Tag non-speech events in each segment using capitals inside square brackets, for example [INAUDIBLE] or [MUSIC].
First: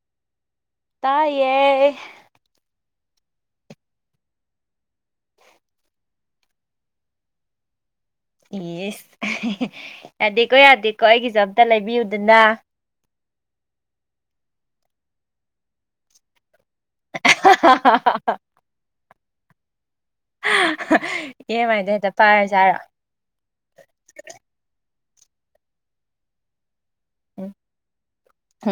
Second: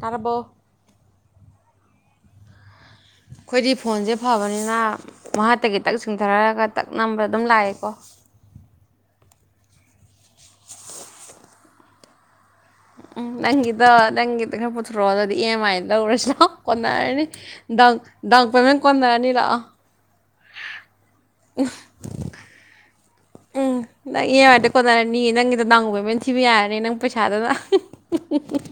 ꯇꯥꯔꯕꯣ ꯇꯥꯏꯌꯦꯦ ꯑꯩꯈꯣꯏꯗꯤ ꯐꯣꯟꯁꯦ ꯐꯕꯅꯤꯅ ꯉꯇꯒꯤ ꯇꯛ ꯁꯤꯡꯊꯔꯛꯑꯒ ꯇꯛ ꯅꯝꯕ ꯑꯗꯨꯝ ꯂꯥꯛꯑꯦꯀꯣ ꯌꯦꯁ ꯌꯥꯗꯦꯀꯣ ꯌꯥꯗꯦꯀꯣ ꯑꯩꯒꯤꯁꯨꯦ ꯑꯝꯇ ꯂꯩꯕꯤꯌꯨꯗꯅ ꯎꯝ ꯅꯪꯒꯤꯗꯣ ꯅꯪꯒꯤꯗꯣ ꯈꯔ ꯄꯨꯊꯣꯔꯛꯑꯣ ꯑꯗꯨꯗꯤ ꯏ ꯑꯦꯝ ꯑꯥꯏꯅ ꯂꯧꯧꯔꯁꯤ ꯂꯣ ꯀꯅꯔꯅꯤ ꯗꯥꯎꯟ ꯗꯥꯎꯟ ꯄꯦꯃꯦꯟ ꯀꯟꯅꯔꯅꯤ ꯂꯥꯛꯑꯣ ꯏꯃꯥꯏꯗ ꯍꯦꯛꯇ ꯄꯥꯏꯔ ꯆꯥꯔ ꯎꯝ ꯅꯪ ꯏ ꯑꯦꯝ ꯑꯥꯏꯗ ꯀꯣꯟꯅꯔꯅꯤ ꯅꯪꯒꯤꯗ ꯗꯥꯎꯟ ꯄꯦꯃꯦꯟ ꯊꯕ ꯌꯥꯔꯅꯤ ꯅꯪ ꯄꯩꯁꯥꯗꯨꯅ ꯎ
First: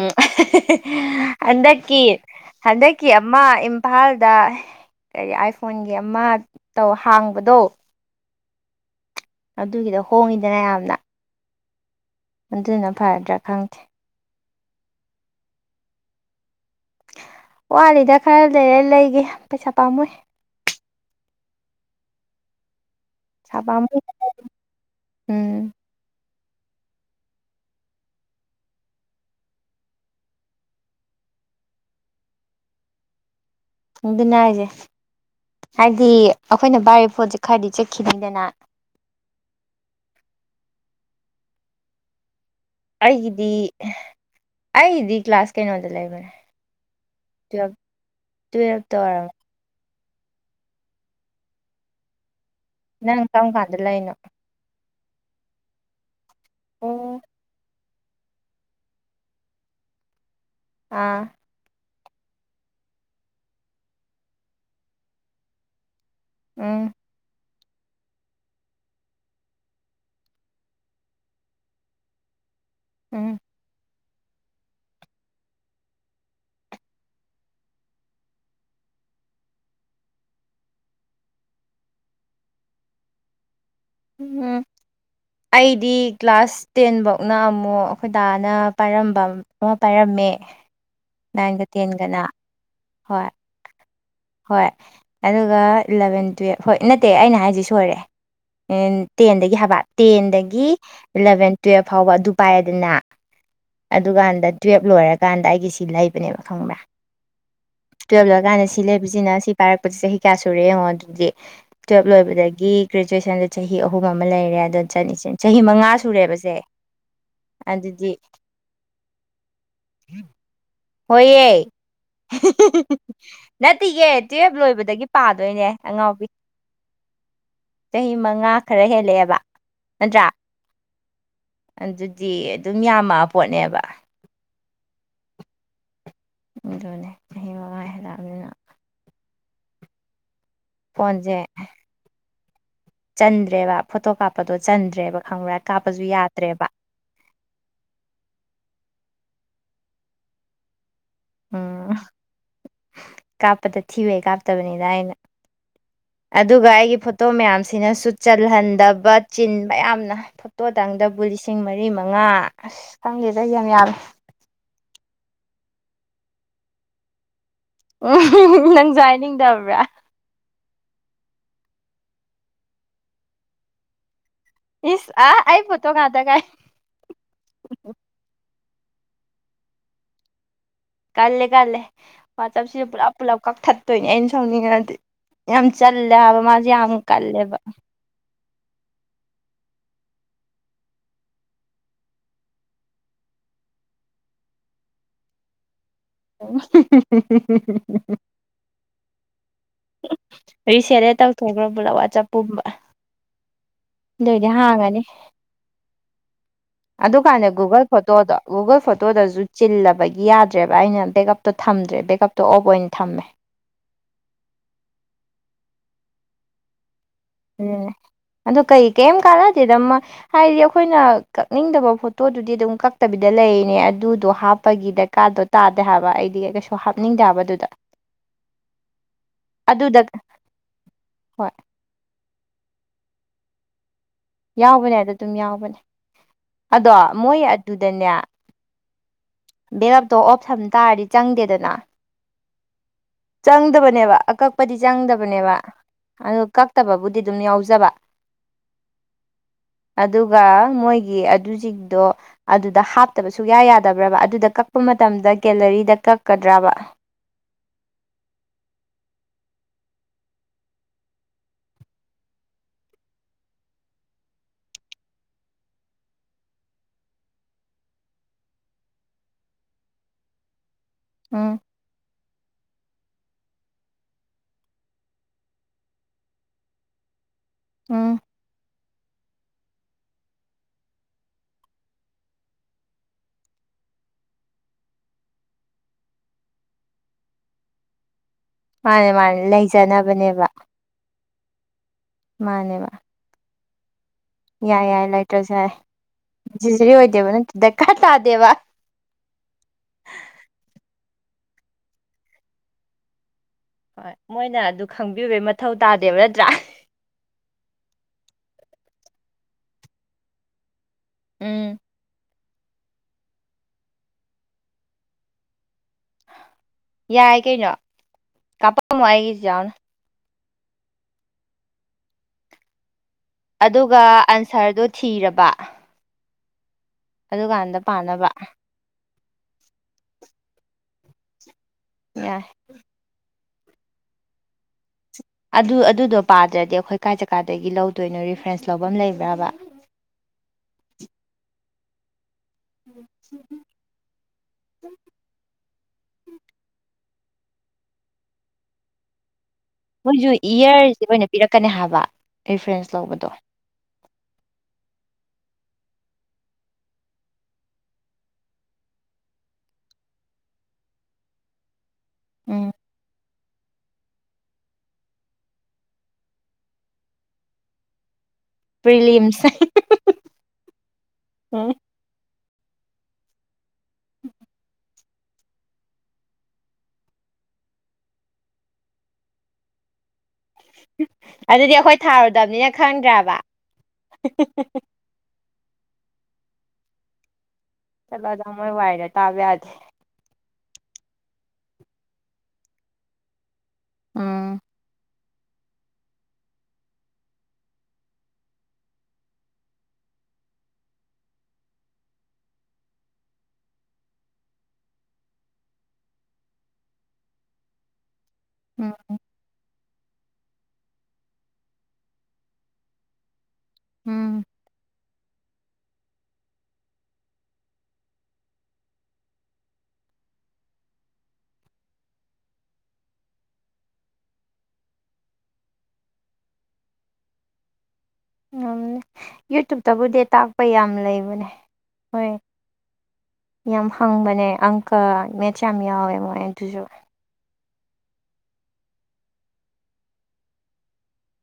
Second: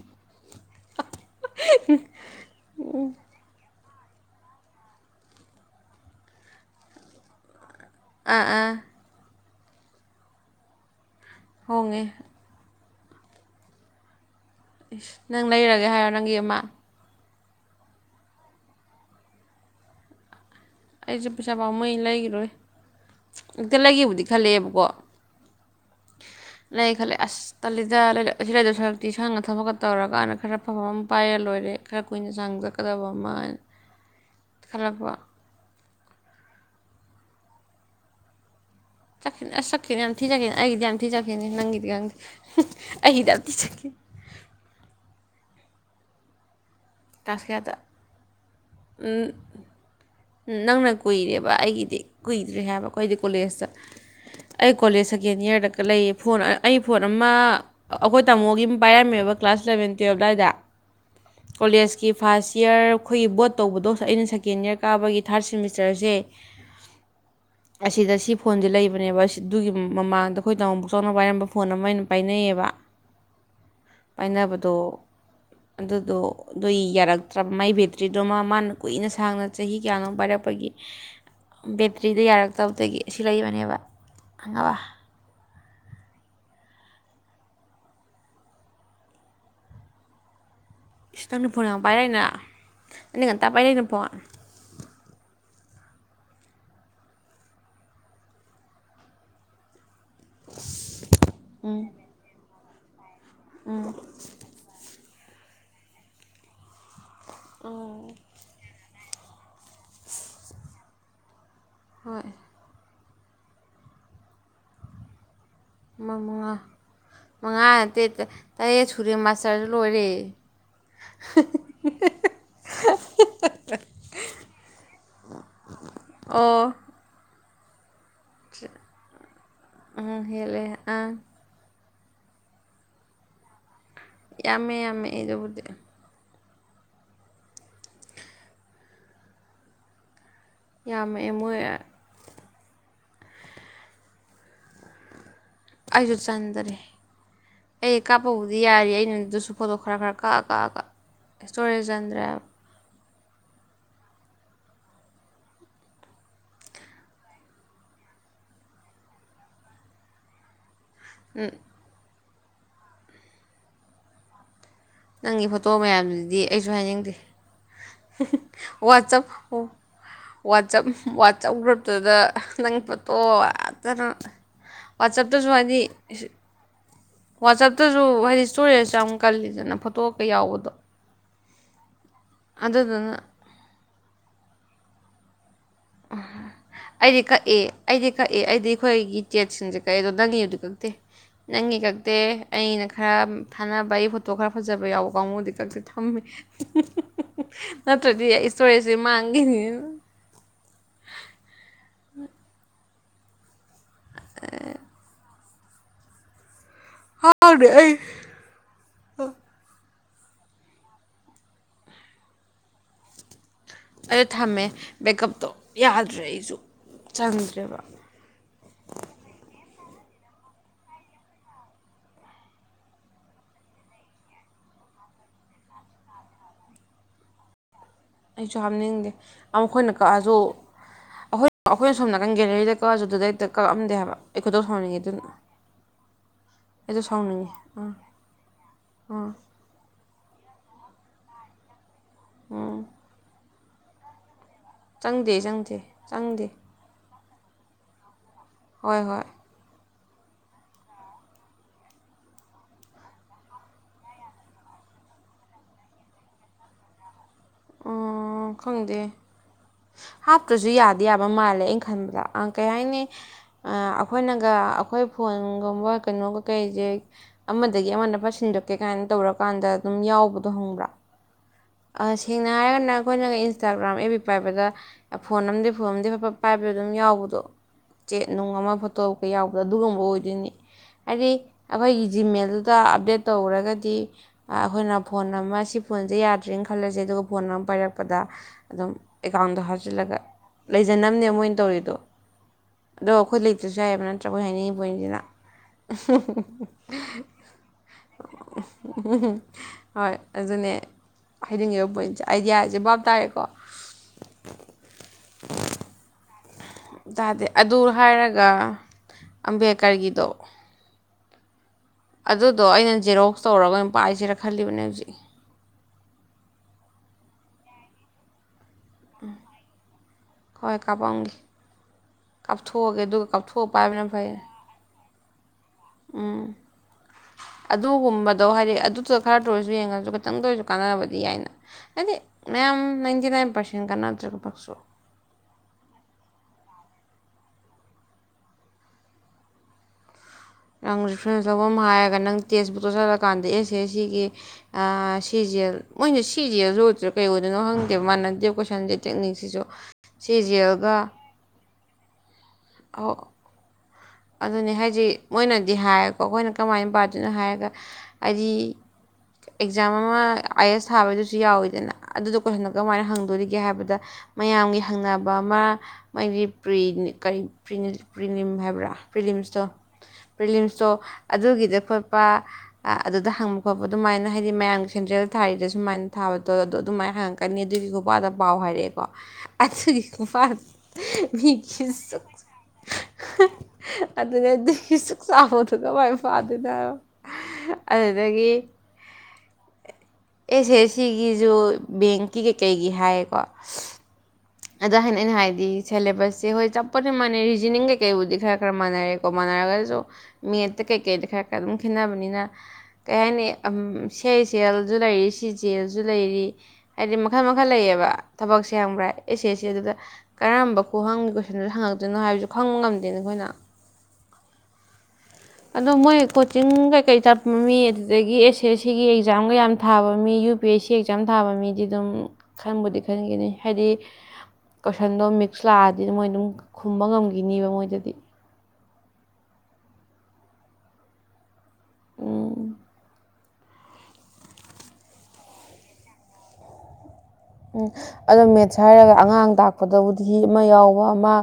ꯍꯟꯗꯛꯀꯤ ꯍꯟꯗꯛꯀꯤ ꯑꯃ ꯏꯝꯐꯥꯜꯗ ꯀꯔꯤ ꯑꯥꯏꯐꯣꯟꯒꯤ ꯑꯃ ꯇꯧ ꯍꯥꯡꯕꯗꯣ ꯑ ꯑꯥ ꯑꯗꯨꯒꯤꯗ ꯍꯣꯡꯉꯤꯗꯅ ꯌꯥꯝꯅ ꯍꯣꯡꯉꯦ ꯑꯗꯨꯅ ꯐꯗ꯭ꯔꯥ ꯈꯪꯗꯦ ꯏꯁꯁ ꯅꯪ ꯂꯩꯔꯒꯦ ꯍꯥꯏꯔꯣ ꯅꯪꯒꯤ ꯑꯃ ꯋꯥꯔꯤꯂꯤꯗ ꯈꯔ ꯂꯩꯔꯦ ꯂꯩꯒꯦ ꯄꯩꯁꯥ ꯄꯥꯝꯃꯣꯏ ꯑꯩꯁꯦ ꯄꯩꯁꯥ ꯄꯥꯎ ꯃꯩ ꯂꯩꯈꯤꯔꯣꯏ ꯄꯩꯁꯥ ꯑꯛꯇ ꯄꯥꯝꯃꯨꯏ ꯂꯩꯒꯕꯨꯗꯤ ꯈꯜꯂꯛꯑꯦꯕꯀꯣ ꯎꯝ ꯂꯩ ꯈꯜꯂꯦ ꯑꯁ ꯇꯂꯤꯗ ꯁꯤ ꯂꯩꯗ ꯁꯛꯇꯤ ꯏꯁꯥꯡꯅ ꯊꯕꯛꯀ ꯇꯧꯔꯀꯥꯟꯅ ꯈꯔ ꯐꯕ ꯑꯃ ꯄꯥꯏꯌꯦ ꯂꯣꯏꯔꯦ ꯍꯦ ꯈꯔ ꯀꯨꯏꯅ ꯁꯥꯡꯖꯀꯗꯕ ꯑꯃ ꯑꯗꯨꯪꯗ ꯏꯁꯦ ꯈꯜꯂꯛꯄ ꯍꯥꯏꯗꯤ ꯑꯩꯈꯣꯏꯅ ꯕꯥꯥꯏꯔꯤꯕ ꯄꯣꯠꯁꯦ ꯈꯔꯗꯤ ꯆꯠꯈꯤꯅꯤꯗꯅ ꯈꯤ ꯑꯁ ꯆꯠꯈꯤꯅꯦ ꯌꯥꯝ ꯊꯤꯖꯦꯅꯦ ꯑꯩꯒꯤꯗꯤ ꯌꯥꯝ ꯊꯤꯖꯈꯤꯦꯅꯦ ꯅꯪꯒꯤꯗꯤ ꯌꯥꯝ ꯑꯩꯒꯤꯗꯤ ꯊꯤ ꯆꯠꯈꯤꯅꯤ ꯑꯩꯒꯤꯗꯤ ꯀ꯭ꯂꯥꯁ ꯀꯩꯅꯣꯗ ꯂꯩꯕꯅꯦ ꯀꯥꯁꯀꯦꯗ ꯇꯨꯋꯦꯜ ꯇ ꯋꯥꯔ ꯅꯪꯅ ꯀꯨꯏꯔꯦꯕ ꯑꯩꯒꯤꯗꯤ ꯀꯨꯏꯗ꯭ꯔꯦ ꯍꯥꯏꯕ ꯑꯩꯈꯣꯏꯗꯤ ꯅꯪ ꯀꯔꯝ ꯀꯣꯂꯦꯖꯇ ꯀꯥꯟꯗ ꯂꯩꯅꯣ ꯀꯣꯂꯦꯖ ꯁꯦꯀꯦꯟ ꯏꯌꯥꯔꯗꯒ ꯂꯩꯌꯦ ꯐꯣꯟ ꯑꯩ ꯐꯣꯟ ꯑꯣ ꯑꯃ ꯑꯩꯈꯣꯏ ꯇꯥꯃꯣꯒꯤ ꯑꯃ ꯄꯥꯏꯔꯝꯃꯦꯕ ꯀ꯭ꯂꯥꯁ ꯏꯂꯦꯕꯦꯟ ꯇꯨꯌꯦꯦꯜꯞ ꯑꯗꯨꯋꯥꯏꯗ ꯑꯥ ꯐꯥꯔꯁ ꯌꯌꯔ ꯑꯩꯈꯣꯏꯒꯤ ꯕꯣꯠ ꯇꯧꯕꯗꯣ ꯑꯩꯅ ꯁꯦꯀꯦꯟ ꯏꯌꯥꯔ ꯀꯥꯕꯒꯤ ꯊꯥꯔꯠ ꯁꯦꯃꯤꯁꯇꯔꯁꯦ ꯎꯝ ꯑꯁꯤꯗ ꯁꯤ ꯐꯣꯟꯁꯦ ꯂꯩꯕꯅꯦꯕ ꯑꯗꯨꯒꯤ ꯃꯃꯥꯡꯗ ꯑꯩꯈꯣꯏ ꯇꯥꯉꯣꯕꯨꯛ ꯆꯥꯎꯥꯎꯅ ꯄꯥꯏꯔꯝꯕ ꯐꯣꯟ ꯑꯃ ꯑꯣꯏꯅ ꯄꯥꯏꯅꯩꯌꯦꯕ ꯎꯝ ꯄꯥꯏꯅꯕꯗꯣ ꯑꯗꯨꯗꯣ ꯑꯗꯨ ꯌꯥꯔꯛꯇ꯭ꯔꯕ ꯃꯥꯏ ꯕꯦꯇ꯭ꯔꯤꯗ ꯑꯗꯨꯗꯣ ꯃꯥ ꯃꯥꯅ ꯀꯨꯏꯅ ꯁꯥꯡꯅ ꯆꯍꯤ ꯀꯌꯥꯅꯣ ꯄꯥꯏꯔꯛꯄꯒꯤ ꯕꯦꯇ꯭ꯔꯤꯗ ꯌꯥꯔꯛꯇꯕꯗꯒꯤ ꯑꯁꯤ ꯂꯩꯕꯅꯦꯕ ꯎꯝ ꯈꯪꯉꯕ ꯑꯩꯗꯤ ꯗꯤ ꯀ꯭ꯂꯥꯁ ꯇꯦꯟ ꯐꯧꯅ ꯑꯃꯨꯛ ꯑꯩꯈꯣꯏꯗꯥꯅ ꯄꯥꯏꯔꯝꯕ ꯑꯃ ꯄꯥꯏꯔꯝꯃꯦ ꯏꯁ ꯅꯪꯗꯤ ꯐꯣꯟ ꯌꯥꯝ ꯟꯒꯇꯦꯟꯒꯅ ꯄꯥꯏꯔꯛꯏꯅ ꯅꯪꯗꯤ ꯍꯣꯏ ꯉꯟꯇꯥ ꯄꯥꯏꯔꯛꯏꯅ ꯐꯣꯟ ꯍꯣꯏ ꯑꯗꯨꯒ ꯏꯂꯕꯦꯟ ꯇꯨꯌꯦꯦꯜꯞ ꯍꯣꯏ ꯅꯠꯇꯦ ꯑꯩꯅ ꯍꯥꯏꯁꯤ ꯁꯣꯏꯔꯦ ꯇꯦꯟꯗꯒꯤ ꯍꯥꯕꯥꯠ ꯇꯦꯟꯗꯒꯤ ꯏꯂꯚꯦꯟ ꯇꯨꯋꯦꯜꯐ ꯐꯥꯎꯕ ꯑꯗꯨ ꯄꯥꯏꯔꯗꯅ ꯑꯗꯨꯀꯥꯟꯗ ꯇꯨꯌꯦꯜꯞ ꯂꯣꯏꯔꯀꯥꯟꯗ ꯑꯩꯒꯤ ꯁꯤ ꯂꯩꯕꯅꯦꯕ ꯈꯪꯕ꯭ꯔꯥ ꯇꯨꯋꯜꯞ ꯂꯣꯀꯥꯟꯗ ꯁꯤ ꯂꯩꯕꯁꯤꯅ ꯁꯤ ꯄꯥꯏꯔꯛꯄꯁꯤ ꯆꯍꯤ ꯀꯌꯥ ꯁꯨꯔꯦ ꯌꯦꯡꯉꯣ ꯑꯗꯨꯗꯤ ꯇꯨꯌꯦꯜꯞ ꯍꯣꯏ ꯂꯣꯏꯕꯗꯒꯤ ꯒ꯭ꯔꯦꯖꯨꯌꯦꯁꯟꯗ ꯆꯍꯤ ꯑꯍꯨꯝ ꯑꯃ ꯂꯩꯔꯦ ꯑꯗꯣ ꯆꯠꯂꯤꯁꯤ ꯆꯍꯤ ꯃꯉꯥ ꯑꯃ ꯃꯉꯥ ꯁꯨꯔꯦꯕꯁꯦ ꯑꯗꯨꯗꯤ ꯇꯥꯌꯦꯠ ꯁꯨꯔꯦ ꯃꯥꯁꯇꯔꯁꯨ ꯂꯣꯏꯔꯦ ꯍꯣꯏꯑ ꯅꯠꯇꯤꯌꯦ ꯇꯨꯌꯦꯜꯞ ꯂꯣꯏꯕꯗꯒꯤ ꯄꯥꯗꯣꯏꯅꯦ ꯑꯉꯥꯎꯕꯤ ꯑꯣ ꯆꯍꯤ ꯃꯉꯥ ꯈꯔ ꯍꯦꯜꯂꯦꯛꯑꯦꯕ ꯅꯠꯇ꯭ꯔꯥ ꯑꯡ ꯑꯗꯨꯗꯤ ꯑꯗꯨꯝ ꯌꯥꯝꯃꯛꯑ ꯄꯣꯠꯅꯦꯕ ꯌꯥꯝꯃꯦ ꯌꯥꯝꯃꯦ ꯑꯩꯗꯨꯕꯨꯗꯤ ꯑꯗꯨꯅꯦ ꯆꯍꯤ ꯃꯉꯥ ꯍꯦꯜꯂꯛꯑꯕꯅꯤꯅ ꯌꯥꯝꯃꯛꯑꯦ ꯐꯣꯟꯁꯦ ꯃꯣꯏ ꯑ ꯆꯟꯗ꯭ꯔꯦꯕ ꯐꯣꯇꯣ ꯀꯥꯞꯄꯗꯣ ꯆꯟꯗ꯭ꯔꯦꯕ ꯈꯪꯕ꯭ꯔꯥ ꯀꯥꯞꯄꯁꯨ ꯑꯩꯁꯨ ꯌꯥꯗ꯭ꯔꯦꯕ ꯆꯟꯗꯔꯦ ꯑꯩ ꯀꯥꯞꯄꯕꯨꯗꯤ ꯌꯥꯔꯤ ꯑꯩ ꯅꯨꯗꯁꯨ ꯐꯣꯇꯣ ꯈꯔ ꯈꯔ ꯀꯛꯑ ꯀꯛꯑꯒ ꯏꯁꯇꯣꯔꯦꯖ ꯎꯝ ꯆꯟꯗ꯭ꯔꯦꯕ ꯀꯥꯞꯄꯗ ꯊꯤꯕꯩ ꯀꯥꯞꯇꯕꯅꯤꯅ ꯑꯩꯅ ꯑꯗꯨꯒ ꯑꯩꯒꯤ ꯐꯣꯇꯣ ꯃꯌꯥꯝꯁꯤꯅꯁꯨ ꯆꯜꯍꯟꯗꯕ ꯆꯤꯟꯕꯌꯥꯝꯅ ꯐꯣꯇꯣꯠ ꯇꯨꯪꯗꯕꯨ ꯂꯤꯁꯤꯡ ꯃꯔꯤ ꯃꯉꯥ ꯑꯁ ꯈꯪꯗꯦꯗ ꯌꯥꯝ ꯌꯥꯝꯃꯦ ꯅꯪꯒꯤ ꯐꯣꯇꯣ ꯃꯌꯥꯝꯗꯨꯗꯤ ꯑꯩꯁꯨ ꯍꯥꯏꯅꯤꯡꯗꯦ ꯎꯝ ꯅꯪꯁꯨ ꯋꯥꯆꯞ ꯍꯥꯏꯅꯤꯡꯗꯕ꯭ꯔꯥ ꯋꯥꯆꯞ ꯋꯥꯆꯞ ꯒ꯭ꯔꯨꯞꯇꯨꯗ ꯅꯪ ꯄꯣꯇꯣ ꯑꯠꯇꯅ ꯏꯁ ꯑꯥ ꯋꯥꯆꯇꯁꯨ ꯑꯩ ꯍꯥꯏꯗꯤ ꯐꯣꯇꯣ ꯉꯥꯛꯇ ꯢꯁꯤ ꯀꯥꯏ ꯋꯥꯆꯇꯁꯨ ꯍꯥꯏꯗꯤ ꯁꯣꯇꯣꯔꯦꯖꯁ ꯌꯥꯝ ꯀꯜꯂꯤꯗꯅ ꯐꯣꯇꯣꯀ ꯌꯥꯎꯕꯗꯣ ꯀꯜꯂꯦ ꯀꯜꯂꯦ ꯋꯥꯆꯞꯁꯤꯁꯨ ꯄꯨꯂꯞ ꯑꯗꯨꯗꯨꯅ ꯄꯨꯂꯞ ꯀꯛꯊꯠꯇꯣꯏꯅꯦ ꯑꯩꯅ ꯁꯧꯅꯤꯡꯉꯛꯑꯗꯤ ꯎꯍꯨꯝ ꯑꯩꯗꯤ ꯀꯜꯂꯦꯕ ꯀꯛꯑꯦ ꯑꯩꯗꯤ ꯀꯛꯑꯦ ꯑꯩꯗꯤ ꯑꯩꯈꯣꯏꯒꯤ ꯆꯦꯠꯁꯤꯡꯁꯦ ꯀ ꯀꯩꯗꯣ ꯅꯪꯒꯤ ꯌꯨꯇꯨꯠꯇꯟ ꯇꯦ ꯅꯪꯒꯤ ꯀꯛꯇꯦ ꯑꯩꯅ ꯈꯔ ꯊꯥꯅꯕ ꯑꯩ ꯐꯣꯇꯣ ꯈꯔ ꯐꯖꯕ ꯌꯥꯎꯕ ꯀꯥꯡꯕꯨꯗꯤ ꯀꯛꯊꯠ ꯊꯝꯃꯦ ꯅꯠꯇ꯭ꯔꯗꯤ ꯑꯩ ꯏꯁꯇꯣꯔꯦꯖꯁꯦ ꯃꯥꯡꯒꯤꯅꯤ ꯔꯤꯁꯦꯠ ꯍꯦꯛ ꯇꯧꯊꯣꯛꯈ꯭ꯔꯣ ꯄꯨꯂꯞ ꯋꯥꯆꯞ ꯄꯨꯝꯕ ꯑꯗꯨꯏꯗꯤ ꯍꯥꯡꯉꯅꯤ ꯑꯗꯨꯀꯥꯟꯗ ꯈꯪꯗꯦ ꯒꯨꯒꯜ ꯑꯩ ꯐꯣꯇꯣꯗꯣ ꯒꯨꯒꯜ ꯐꯣꯇꯣꯗꯁꯨ ꯆꯤꯟꯂꯕꯩ ꯌꯥꯗ꯭ꯔꯦꯕ ꯑꯩꯅ ꯕꯦꯛ ꯎꯞꯇꯣ ꯊꯝꯗ꯭ꯔꯦ ꯕꯦꯒꯞꯇꯣ ꯑꯣꯐ ꯑꯣꯏꯅ ꯊꯝꯃꯦ ꯑꯩꯗꯣ ꯊꯝꯃꯦ ꯕꯦꯛꯀꯞꯇꯣ ꯌꯥꯗ꯭ꯔꯦ ꯑꯩꯁꯨ ꯆꯪꯗ꯭ꯔꯦꯕ ꯎꯝ ꯑꯗꯣ ꯀꯩ ꯀꯩꯝ ꯀꯥꯂ ꯁꯤꯗꯃ ꯍꯥꯏꯗꯤ ꯑꯩꯈꯣꯏꯅ ꯀꯛꯅꯤꯡꯗꯕ ꯐꯣꯇꯣꯗꯨꯗꯤ ꯑꯗꯨꯝ ꯀꯛꯇꯕꯤꯗ ꯂꯩꯅꯦ ꯑꯗꯨꯗꯣ ꯍꯥꯞ ꯍꯄꯒꯤ ꯗꯔꯀꯥꯔꯗꯣ ꯇꯥꯗꯦ ꯍꯥꯏꯕ ꯑꯩꯗꯤ ꯀꯩꯁꯨ ꯍꯥꯞꯅꯤꯡꯗꯦꯕ ꯑꯗꯨꯗ ꯑꯩꯁꯨ ꯍꯥꯞꯅꯤꯡꯗꯦ ꯑꯃꯈꯣꯏꯅ ꯑꯗꯨꯗ ꯀꯛꯑꯁꯨ ꯍꯣꯏ ꯑꯩꯈꯣꯏ ꯑꯩꯈꯣꯏꯅ ꯁꯣꯝꯅ ꯅꯪ ꯒꯦꯂꯔꯤꯗ ꯀꯛꯑꯁꯨ ꯑꯗꯨꯗ ꯍꯦꯛꯇ ꯀꯛꯑꯝꯗꯦ ꯍꯥꯏꯕ ꯑꯩ ꯈꯣꯏꯗꯧ ꯌꯥꯎꯕꯅꯦ ꯁꯥꯎꯅꯤꯡꯉꯦ ꯑꯗꯨ ꯑꯗꯨꯅ ꯑꯗꯨꯝ ꯌꯥꯎꯕꯅꯦ ꯑꯗꯣ ꯑꯩꯗꯣ ꯃꯣꯏ ꯁꯥꯎꯅꯤꯡꯉꯦ ꯑꯥ ꯑꯗꯨꯗꯅꯦ ꯑꯥ ꯕꯦꯜ ꯑꯞꯇꯣ ꯑꯣꯐ ꯊꯝ ꯇꯥꯔꯗꯤ ꯆꯪꯗꯦꯗꯅ ꯎꯝ ꯆꯪꯗꯕꯅꯦꯕ ꯑꯀꯛꯄꯗꯤ ꯆꯪꯗꯦ ꯆꯪꯗꯕꯅꯦꯕ ꯆꯪꯗꯦ ꯑꯗꯨ ꯆꯪꯗꯦ ꯀꯛꯇꯕꯕꯨꯗꯤ ꯗꯨꯝ ꯌꯥꯎꯖꯕ ꯍꯣꯏ ꯍꯣꯏ ꯑꯗꯨꯒ ꯃꯣꯏꯒꯤ ꯑꯗꯨꯁꯤꯡꯗꯣ ꯑꯗꯨꯗ ꯍꯥꯞꯇꯕ ꯁꯨꯛꯌꯥ ꯌꯥꯗꯕ꯭ꯔꯕ ꯑꯗꯨꯗ ꯀꯛ ꯄꯨꯝ ꯃꯇꯝꯗ ꯒꯦꯂꯔꯤꯗ ꯀꯛꯀꯗ꯭ꯔꯕ ꯑꯣ ꯈꯪꯗꯦ ꯍꯥꯞꯇ꯭ꯔꯁꯨ ꯌꯥꯗꯤ ꯌꯥꯕ ꯃꯥꯜꯂꯦ ꯑꯩꯟ ꯈꯟꯕꯗ ꯀꯩ ꯍꯥꯏꯅꯤ ꯑꯈꯣꯏꯅꯒ ꯑꯈꯣꯏ ꯐꯣꯟꯒꯨꯝꯕ ꯀꯩꯅꯣ ꯀꯀꯩꯁꯦ ꯑꯃꯗꯒꯤ ꯑꯃꯅ ꯄꯥꯁꯤꯟꯗꯣꯛꯀꯦ ꯀꯥꯏꯅ ꯇꯧꯔꯀꯥꯟꯗ ꯗ ꯑꯗꯨꯝ ꯌꯥꯎꯕꯗꯣ ꯍꯪꯕ꯭ꯔꯥ ꯎꯝ ꯁꯦꯡꯅ ꯍꯥꯏꯔꯒꯅ ꯑꯩꯈꯣꯏꯅꯒ ꯏꯟꯁꯇꯥꯒ꯭ꯔꯥꯝ ꯑꯦꯞꯕꯤ ꯄꯥꯏꯕꯗ ꯐꯣꯟ ꯑꯃꯗꯤꯝ ꯐꯣꯟ ꯑꯝ ꯐ ꯄꯥꯏꯕꯗꯣ ꯑꯗꯨꯝ ꯌꯥꯎꯕꯗꯣ ꯎꯝ ꯆꯦꯠ ꯅꯨꯡ ꯑꯃ ꯐꯣꯇꯣ ꯀꯩ ꯌꯥꯎꯕꯗ ꯑꯗꯨꯒꯨꯝꯕ ꯑꯣꯏꯗꯣꯏꯅꯤ ꯍꯥꯏꯗꯤ ꯑꯩꯈꯣꯏꯒꯤ ꯖꯤꯃꯦꯜꯗꯨꯗ ꯑꯞꯗꯦꯠ ꯇꯧꯔꯒꯗꯤ ꯑꯩꯈꯣꯏꯅ ꯐꯣꯟ ꯑꯃ ꯁꯤ ꯐꯣꯟꯁꯦ ꯌꯥꯗ꯭ꯔꯦꯅ ꯈꯜꯂꯁꯦ ꯑꯗꯨꯒ ꯐꯣꯟ ꯑꯃ ꯄꯥꯏꯔꯛꯄꯗ ꯑꯗꯨꯝ ꯃꯥꯅꯦ ꯃꯥꯅꯦ ꯑꯦꯀꯥꯎꯟꯗꯣ ꯍꯥꯞꯆꯤꯜꯂꯒ ꯂꯩꯖꯅꯕꯅꯦꯕ ꯂꯩꯖꯅꯕꯅꯦ ꯃꯣꯏꯅ ꯇꯧꯔꯤꯗꯣ ꯃꯥꯅꯦꯕ ꯁꯨꯁ ꯍꯥꯏꯕꯅ ꯌꯥꯏ ꯌꯥꯏ ꯂꯩꯇ꯭ꯔꯁꯨ ꯌꯥꯏ ꯁꯤꯁꯤꯔꯤ ꯑꯣꯏꯗꯦꯕ ꯅꯠꯇ ꯍꯣꯏꯖ ꯍꯥꯏꯅꯤꯡꯉꯤꯕ ꯄꯣꯏꯟꯁꯦ ꯑꯥꯏꯗꯤꯌꯥꯁꯦ ꯚꯥꯞ ꯇꯥꯔꯦꯀꯣ ꯍꯣꯏ ꯃꯣꯏꯅ ꯑꯗꯨ ꯈꯪꯕꯤꯌꯨꯕ ꯃꯊꯧ ꯇꯥꯗꯦꯕ ꯅꯠꯇ꯭ꯔꯥ ꯑꯗꯨꯒ ꯑꯝꯕꯦꯗꯀꯔꯒꯤꯗꯣ ꯎꯝ ꯑꯗꯨꯗꯣ ꯑꯩꯅ ꯖꯦꯔꯣꯛꯁ ꯇꯧꯔꯒ ꯑꯣꯏꯅꯝ ꯄꯥꯏꯁꯤꯦꯔ ꯈꯜꯂꯤꯕꯅꯦ ꯍꯧꯖꯤꯛ ꯌꯥꯏ ꯀꯩꯅꯣ ꯀꯄ ꯋꯥꯏꯒꯤꯁꯤ ꯌꯥꯎꯅ ꯍꯣꯏ ꯀꯥꯞꯄꯝꯒꯦ ꯀꯥꯞꯊꯣꯛꯑꯒꯦ ꯑꯗꯨꯒ ꯀꯥꯞꯊꯣꯛꯑ ꯑꯗꯨꯒ ꯄꯥꯏꯕꯅ ꯐꯩ ꯑꯟꯁꯔꯗꯨ ꯊꯤꯔꯕ ꯑꯗꯨꯀꯥꯟꯗ ꯄꯥꯅꯕ ꯑꯗꯨꯒꯨꯝꯕꯗꯣ ꯍꯥꯏꯗꯤ ꯑꯗꯨꯗ ꯈꯔꯇ ꯑꯣꯏꯔꯁꯨ ꯌꯦꯡꯉꯁꯨ ꯈꯤꯇꯪꯗ ꯑꯣꯏꯔꯁꯨ ꯀꯥꯟꯅꯔꯕꯗꯤ ꯌꯥꯏꯅ ꯍꯥꯏꯗꯤ ꯌꯥꯏ ꯃꯌꯥꯝ ꯅꯊꯤ ꯅꯥꯏ ꯄꯁꯦꯟ ꯀ ꯅꯠꯇ꯭ꯔꯒ ꯄꯁꯨ ꯑꯗꯨ ꯑꯗꯨꯗꯣ ꯄꯥꯗ꯭ꯔꯗꯤ ꯑꯩꯈꯣꯏ ꯀꯥꯏ ꯆꯀꯥꯗꯒꯤ ꯂꯧꯗꯣꯏꯅꯣ ꯔꯤꯐ꯭ꯔꯦꯟꯁ ꯂꯧꯕ ꯂꯩꯕ꯭ꯔꯕ [UNINTELLIGIBLE] ꯅꯪ ꯔꯤꯐ꯭ꯔꯦꯟꯁ ꯇꯧꯕ ꯑꯃ ꯍꯥꯏꯔꯒ ꯅꯪ ꯇꯦꯛꯁꯕꯨꯛꯇ ꯆꯜꯂꯛꯀꯥꯟꯗ ꯑꯦꯁꯦ ꯁꯤꯒꯤ ꯁꯤꯁꯦ ꯃꯣꯏꯁ ꯁꯤꯁꯁꯨꯗ꯭ꯔꯦ ꯀꯩ ꯑꯣꯏꯗꯅꯣ ꯍꯪꯗꯦꯕ ꯃꯥꯅ ꯗꯦ ꯀꯣꯏꯁꯟꯁꯦ ꯇꯦꯛꯅꯤꯛꯁꯤꯁꯨ ꯃꯣꯏꯁꯨ ꯁꯤ ꯖꯤ ꯑꯦꯜꯒ ꯏꯌꯥꯔꯁꯦ ꯑꯣꯏꯅ ꯄꯤꯔꯛꯀꯅꯤ ꯍꯥꯏꯕ ꯔꯤꯐꯔꯦꯟꯁ ꯂꯧꯕꯗꯣ ꯑꯗꯨꯅꯦ ꯍꯥꯏꯁ ꯃꯣꯏꯅꯗꯤ ꯍꯥꯏꯔꯀꯣ ꯑꯩꯈꯣꯏꯅ ꯀꯃꯥꯏ ꯄꯥꯗꯣꯏꯅꯣ ꯍꯥꯏꯔꯒ ꯍꯥꯏꯗꯤ ꯑꯦꯛꯖꯥꯝ ꯑꯃ ꯑꯥꯏ ꯑꯦꯁ ꯊꯥꯕꯗꯨꯁꯨ ꯌꯥꯎꯋꯤꯗꯅ ꯑꯗꯨꯗꯣ ꯎꯝ ꯀꯣꯏꯁꯜꯂꯒ ꯀꯃꯥꯏꯅ ꯍꯪꯗꯣꯔꯤꯒꯦ ꯒꯦ ꯍꯥꯏꯕꯗ ꯃꯌꯥꯝꯒꯤ ꯍꯪꯅꯕ ꯑꯃ ꯃꯒꯤꯔꯤ ꯀꯔꯤꯔꯤ ꯄ꯭ꯔꯤꯂꯤꯝ ꯍꯥꯏꯕ꯭ꯔꯥ ꯄ꯭ꯔꯤꯂꯤꯝꯁ ꯄ꯭ꯔꯤꯂꯤꯝꯁꯇꯣ ꯄ꯭ꯔꯤꯂꯤꯝꯁꯇꯣ ꯎꯝ ꯑꯗꯨꯒꯤꯗ ꯈꯣꯠꯄ ꯑꯗꯨꯗ ꯍꯪꯕ ꯈꯣꯠꯄ ꯑꯗꯨꯃꯥꯏꯅ ꯍꯥꯏꯗꯤ ꯃꯌꯥꯝ ꯁꯦꯟꯇ꯭ꯔꯦꯜ ꯊꯥꯔꯤꯗ ꯁꯨꯃꯥꯏꯅ ꯊꯥꯕꯗꯣ ꯑꯗꯨꯗꯣ ꯑꯗꯨꯃꯥꯏꯅ ꯍꯪꯉꯛꯀꯅꯤ ꯑꯗꯨꯒꯤ ꯄꯥꯗ ꯄꯥꯎ ꯍꯥꯏꯔꯛꯑꯦꯀꯣ ꯑꯗꯨꯒꯤ ꯄꯥ ꯃꯤ ꯑꯗꯨꯗꯤ ꯆ ꯑꯩꯈꯣꯏ ꯊꯥꯔꯨꯗꯕꯅꯤꯅ ꯈꯪꯗ꯭ꯔꯕ ꯑꯗꯨꯗꯗꯤꯒꯤ ꯁꯛ ꯆꯥꯕꯗꯨꯗ ꯃꯥꯏ ꯄꯥꯗꯣꯏꯅꯦꯕ ꯆꯠꯂꯣ ꯑꯗꯥ ꯃꯣꯏ ꯋꯥꯏꯔꯦ ꯇꯥꯕ ꯌꯥꯗꯦ ꯑꯦꯁ ꯑꯦꯁ ꯁꯤꯒꯤꯁꯨ ꯕꯦꯡꯀꯤ ꯀꯩꯀꯩꯒꯤ ꯍꯥꯏꯌꯦꯀꯣ ꯎꯝ ꯑꯗ ꯍꯥꯏ ꯑꯩꯅ ꯍꯥꯏꯗꯤ ꯁꯦꯂꯦꯕꯁꯁꯦ ꯍꯣꯏ ꯆꯞꯄꯠꯅ ꯃꯥꯟꯅꯩ ꯔꯤꯖꯅꯤꯡ ꯀꯩꯀꯩꯕꯨꯗꯤ ꯈꯔ ꯈꯔ ꯃꯥꯟꯅꯔꯦꯀꯣ ꯃꯥꯟꯅꯔꯒꯁꯨ ꯃꯦꯠꯇ ꯀꯩꯀꯩꯗ ꯈꯔ ꯈ ꯑꯗꯨꯝ ꯈꯦꯠꯅꯕꯅꯤꯅ ꯀꯩ ꯍꯥꯏꯅꯤ ꯁ ꯁꯦꯜꯁꯨ ꯂꯩ ꯂꯩ ꯁꯤꯖꯦꯜꯁꯨ ꯂꯩꯔꯤ ꯍꯥꯏꯗꯤ ꯃꯈꯜ ꯃꯈꯜ ꯂꯩꯌꯦꯕ ꯊꯕꯛꯁꯦ ꯎꯝ ꯌꯥꯝꯕ꯭ꯔꯥ ꯁꯦ ꯑꯗꯨꯗ ꯀꯔꯝꯕ ꯈꯍꯪꯒꯤ ꯀꯣꯏꯁꯟꯗꯨꯁꯨ ꯍꯪꯉꯛꯇꯣꯏꯅꯣ ꯍꯥꯏꯕꯁꯨ ꯈꯪꯕ ꯉꯝꯗꯦꯅ ꯑꯩꯈꯣꯏꯅ ꯎꯝ ꯑꯗꯣ ꯃꯣꯏ ꯀꯣꯆꯤꯡ ꯀꯩꯀꯩ ꯆꯠꯄ ꯃꯤ ꯑꯗꯨꯗꯒꯤ ꯑꯦꯁ ꯑꯦꯁ ꯁꯤꯒꯤ ꯑꯦꯛꯖꯥꯝꯒ ꯌꯥꯝ ꯊꯥꯕ ꯃꯤ U P S C exam ꯊꯥꯕ ꯃꯤꯗꯤ ꯑꯗꯨꯝ ꯈꯟꯕꯨꯗꯤ ꯈꯟꯒꯅꯤ ꯍꯥꯏꯗꯤ ꯀꯣꯏꯁꯟꯗꯣ ꯃꯤꯛꯁ ꯂꯥꯛꯑꯗꯤ ꯃꯣꯏ ꯑꯗꯨꯝ ꯈꯨꯝꯕ ꯉꯝꯈꯤꯅꯦꯕ ꯃꯣꯏꯗꯗꯤ ꯎꯝ ꯌꯨꯇꯨꯕꯇꯕꯨꯗꯤ ꯇꯥꯛꯄ ꯌꯥꯝ ꯂꯩꯕꯅꯦ ꯍꯣꯏ ꯎꯝ ꯌꯥꯝ ꯍꯪꯕꯅꯦ ꯑꯪꯀ ꯃꯦꯠꯁ ꯌꯥꯝ ꯌꯥꯎꯋꯦ ꯃꯣꯏ ꯑꯗꯨꯁꯨ ꯑꯗꯣ ꯃꯦꯠꯁ ꯍꯥꯏꯔꯒ ꯑꯉꯥꯡ ꯇꯥꯛꯄꯗꯕꯨꯗꯤ ꯍꯤ ꯑꯃ ꯌꯥꯎꯕ ꯑꯃ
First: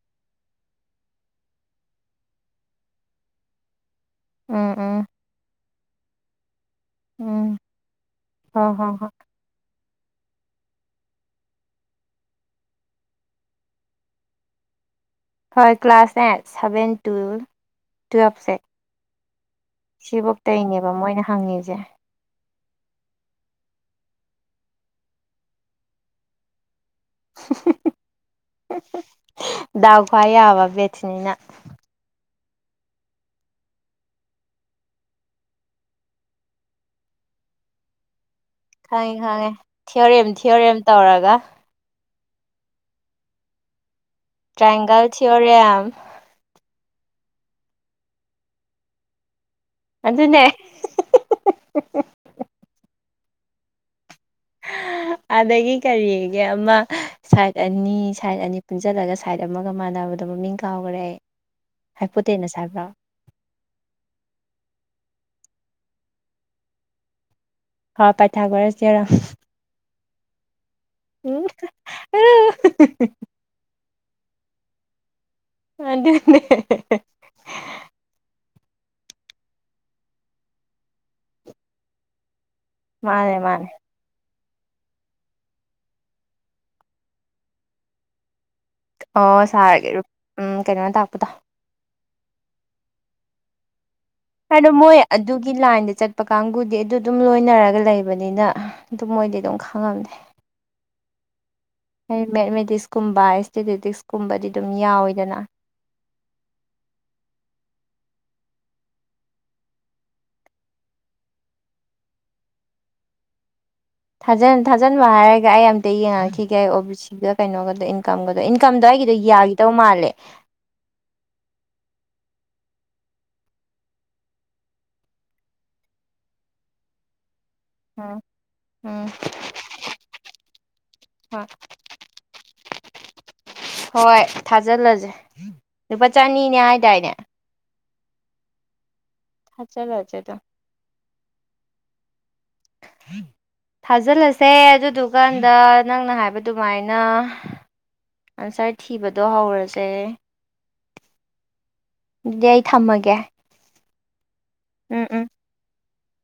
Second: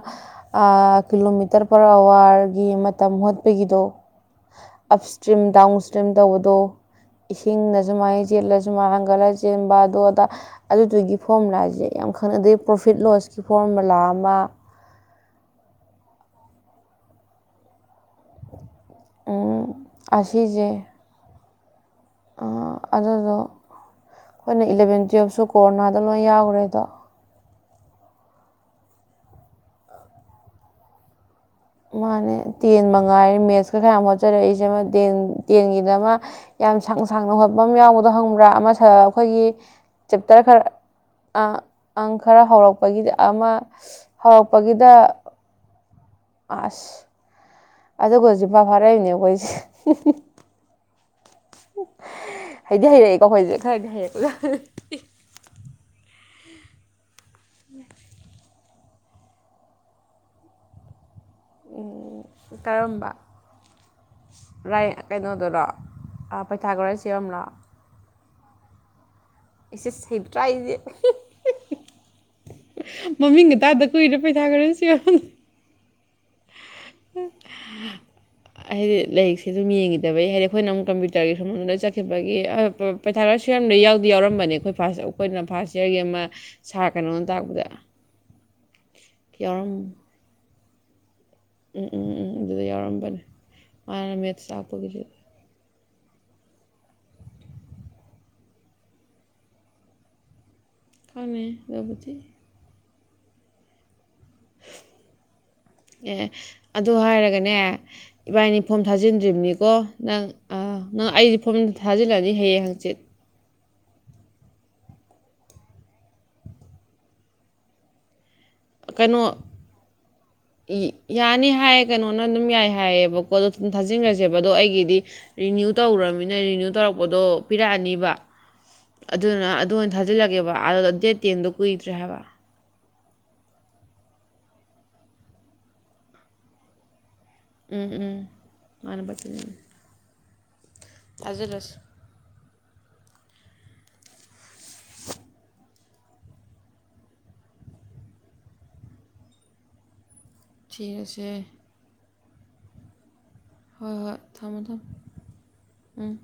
ꯀꯤꯂꯣꯃꯤꯇꯔ ꯄꯔ ꯑꯋꯥꯔꯒꯤ ꯃꯇꯝ ꯍꯣꯠꯄꯒꯤꯗꯣ ꯎꯝ up um stream down stream ꯇꯧꯕꯗꯣ ꯎꯝ ꯏꯁꯤꯡꯅ ꯁꯨꯃꯥꯏꯅ ꯆꯦꯜꯂꯁꯨꯨ ꯍꯣꯏ ꯍꯣꯏ ꯃꯥꯡ ꯍꯣꯏ ꯈꯜꯂ ꯆꯦꯟꯕ ꯑꯗꯨ ꯑꯗ ꯑꯗꯨꯗꯨꯒꯤ ꯐꯣꯔꯃꯨꯂꯥꯥꯁꯦ ꯌꯥꯝ ꯈꯪꯅ ꯑꯗꯩ ꯄ꯭ꯔꯣꯐꯤꯠ ꯂꯣꯁꯀꯤ ꯐꯣꯔꯃꯨꯂꯥ ꯑꯃ ꯍꯣꯏ ꯀ꯭ꯂꯥꯁꯅꯦ ꯁꯚꯦꯟ ꯇꯨꯋ ꯇꯨꯋꯦꯜꯕꯁꯦ ꯁꯤꯐꯧ ꯑꯁꯤꯁꯦ ꯇꯩꯅꯦꯕ ꯃꯣꯏꯅ ꯍꯪꯉꯤꯁꯦ ꯑꯗꯨꯗꯣ ꯑꯩꯈꯣꯏꯅ ꯏꯂꯚꯦꯟ ꯇꯨꯌꯦꯦꯜꯞꯁꯨ ꯀꯣꯔꯣꯅꯥꯗ ꯂꯣꯏ ꯌꯥꯎꯈ꯭ꯔꯦꯗꯣ ꯗꯎ ꯈꯍ ꯌꯥꯕ ꯦꯊꯅꯤꯅ ꯃꯥꯅꯦ ꯇꯦꯟ ꯃꯉꯥꯏꯔꯦ ꯃꯦꯠꯁꯀ ꯈꯔ ꯍꯣꯠꯆꯔꯛꯏꯁꯦ ꯑꯃ ꯇꯦꯟ ꯇꯦꯟꯒꯤꯗ ꯑꯃ ꯌꯥꯝ ꯁꯥꯡꯅ ꯁꯥꯡꯅ ꯍꯣꯠꯄ ꯑꯃ ꯌꯥꯎꯕꯗꯣ ꯍꯪꯕ ꯄꯨꯔꯥ ꯑꯃ ꯈꯪꯉꯦ ꯑꯩꯈꯣꯏꯒꯤ ꯈꯪꯉꯦ ꯊꯤꯑꯣꯔꯦꯝ ꯆꯦꯞꯇꯔ ꯈꯔ ꯊꯤꯑꯣꯔꯦꯝ ꯇꯧꯔꯒ ꯑꯪ ꯈꯔ ꯍꯧꯔꯛꯄꯒꯤ ꯑꯃ ꯍꯧꯔꯛꯄꯒꯤꯗ ꯇ꯭ꯔꯥꯏꯡꯒꯜ ꯊꯤꯑꯣꯔꯦꯝ ꯑꯁ ꯑꯗꯨꯒ ꯍꯧꯖꯤꯛꯄꯥ ꯐꯥꯔꯛꯏꯅꯦ ꯑꯩꯈꯣꯏꯁꯦ ꯑꯗꯨ ꯑꯗꯨꯅꯦ ꯍꯩꯗꯤ ꯍꯩꯔꯛꯏꯀꯣ ꯑꯩꯈꯣꯏꯁꯦ ꯈꯔ ꯈ ꯍꯦꯛ ꯑꯗꯨꯗꯒꯤ ꯀꯔꯤꯒꯤ ꯑꯃ ꯁꯥꯏꯠ ꯑꯅꯤ ꯁꯥꯏꯠ ꯑꯅꯤ ꯄꯨꯟꯁꯤꯜꯂꯒ ꯁꯥꯏꯠ ꯑꯃꯒ ꯃꯥꯟꯅꯕꯗꯣ ꯃꯃꯤꯡ ꯀꯥꯎ ꯍꯣꯔꯦ ꯍꯥꯏꯐꯨꯠꯇꯩꯅ ꯁꯥꯕ꯭ꯔꯣꯑꯣ ꯀꯔꯝꯕ ꯔꯥꯏ ꯀꯩꯅꯣꯗꯨꯗꯣ ꯄꯩꯊꯥ ꯈꯔ ꯆꯔꯝꯕ꯭ꯔꯣ ꯍꯥꯎ ꯄꯥꯏꯊꯥꯒꯔꯁꯤꯦꯔꯣ ꯆꯁ ꯍꯕ꯭ꯔꯥꯦ ꯎꯝ ꯑ [INAUDIBLE] ꯁꯨꯏꯗ ꯄꯩꯊꯥꯒ ꯁꯤ ꯌꯥꯝ ꯑ [UNINTELLIGIBLE] [INAUDIBLE] ꯍꯥꯏꯗꯤ ꯂꯥꯏꯔꯤꯛꯁꯦ ꯑꯗꯨꯝ ꯌꯦꯡꯈꯤꯗꯕꯩ ꯍꯥꯏꯗꯤ ꯑꯩꯈꯣꯏꯅ ꯑꯃꯨꯛ ꯀꯝꯄ꯭ꯌꯨꯇꯔꯒꯤ ꯊꯝꯗ ꯆꯠꯈꯤꯕꯒꯤ ꯃꯥꯅꯦ ꯄꯩꯊꯥꯔꯁꯨ ꯌꯥꯝ ꯃꯥꯅꯦ ꯂꯩ ꯌꯥꯎꯗꯦ ꯌꯥꯧꯔꯝꯕꯅꯦ ꯑꯩꯈꯣꯏ ꯐꯥꯁ ꯑꯩꯈꯣꯏꯅ ꯐꯥꯁ ꯏꯌꯥꯔꯒꯤ ꯑꯃ ꯁꯥꯔ ꯀꯩꯅꯣꯅ ꯇꯥꯛꯄꯗ ꯑꯣ ꯌꯥꯎꯔꯝ ꯁꯥꯔꯒꯦ ꯎꯝ ꯀꯩꯅꯣꯅ ꯇꯥꯛꯄꯗꯣ ꯎꯝ ꯎꯝ ꯎꯝ ꯑꯗꯨꯗ ꯌꯥꯎꯔꯝꯕꯅꯦ ꯃꯥꯅ ꯃꯦꯠꯁ ꯍꯥꯏꯗꯣ ꯃꯣꯏ ꯇꯥꯛꯄꯒꯤꯗꯨꯗ ꯑꯗꯨꯒꯤ ꯂꯥꯏꯟꯗ ꯆꯠꯄ ꯀꯥꯡꯕꯨꯗꯤ ꯑꯗꯨ ꯑꯗꯨꯝ ꯂꯣꯏꯅꯔꯒ ꯂꯩꯕꯅꯤꯅ ꯑꯗꯨꯝ ꯃꯣꯏꯗꯤ ꯑꯗꯨꯝ ꯈꯥꯡꯉꯝꯗꯦ ꯀꯅ ꯑꯗꯨꯕꯗꯤ ꯀꯨꯝꯕꯥ ꯏꯁꯇꯤꯊꯦꯇꯤꯛꯁ ꯑꯦ ꯑꯗꯨ ꯍꯥꯏꯔꯒꯅꯦ ꯏꯕꯥꯅꯤ ꯐꯣꯝ ꯊꯥꯖꯤꯟꯗ꯭ꯔꯤꯕꯅꯤꯀꯣ ꯅꯪ ꯅꯪ ꯑꯩꯗꯤ ꯐꯐꯝꯗ ꯊꯥꯖꯤꯜꯂꯅꯤ ꯍꯌꯦꯡ ꯍꯪꯆꯤꯠ ꯊꯥꯖꯟꯕ ꯍꯥꯏꯔꯒ ꯑꯩ ꯑꯝꯇ ꯌꯦꯡꯉꯛꯈꯤꯒꯦ ꯑꯩ ꯑꯣ ꯕꯤ ꯁꯤꯒ ꯀꯩꯅꯣꯒꯗ ꯏꯟꯀꯝꯒ ꯑꯗꯣ ꯏꯟꯀꯝꯗꯣ ꯑꯩꯒꯤꯗꯣ ꯀꯩꯅꯣ ꯌꯥꯈꯤꯗꯧ ꯃꯥꯜꯂꯦ ꯑꯗꯨꯅ ꯑꯗꯨꯝ ꯌꯥꯏ ꯍꯥꯏꯌꯦꯕꯀꯣ ꯑꯗꯣ ꯑꯗꯨꯝ ꯊꯥꯖꯤꯟꯈ꯭ꯔꯁꯦꯕ ꯑꯗꯣ ꯑꯩꯒꯤꯗꯤ ꯔꯤꯅ꯭ꯌꯨ ꯇꯧꯔꯃꯤꯅ ꯔꯤꯅ꯭ꯌꯨ ꯇꯧꯔꯛꯄꯗꯣ ꯄꯤꯔꯛꯑꯅꯤꯕ ꯎꯝ ꯎꯝ ꯑꯗꯨꯅ ꯑꯗꯨ ꯑꯣꯏꯅ ꯊꯥꯖꯤꯜꯂꯛꯒꯦꯕ ꯑ ꯗꯦꯠ ꯇꯦꯟꯗꯣ ꯀꯨꯏꯗ꯭ꯔꯦ ꯍꯥꯏꯕ ꯍꯣꯏ ꯊꯥꯖꯤꯜꯂꯁꯦ ꯂꯨꯄꯥ ꯆꯅꯤꯅꯦ ꯍꯥꯏꯗꯥꯏꯅꯦ ꯎꯝ ꯎꯝ ꯃꯥꯅꯄꯠꯇ ꯊꯥꯖꯤꯜꯂꯁꯦ ꯑꯖꯤ ꯂꯁꯤ ꯍꯝ ꯊꯥꯖꯤꯜꯂꯁꯦ ꯑꯗꯨꯗꯨꯀꯥꯟꯗ ꯅꯪꯅ ꯍꯥꯏꯕ ꯑꯗꯨꯃꯥꯏꯅ ꯑꯟꯁꯥꯔ ꯊꯤꯕꯗꯣ ꯍꯧꯔꯁꯦ ꯊꯁꯦ ꯑꯗꯨꯗꯤ ꯑꯩ ꯊꯝꯃꯒꯦ ꯍꯣꯏ ꯍꯣꯏ ꯊꯝꯃꯣ ꯊꯝꯃꯣ ꯎꯝ ꯎꯝ ꯎꯝ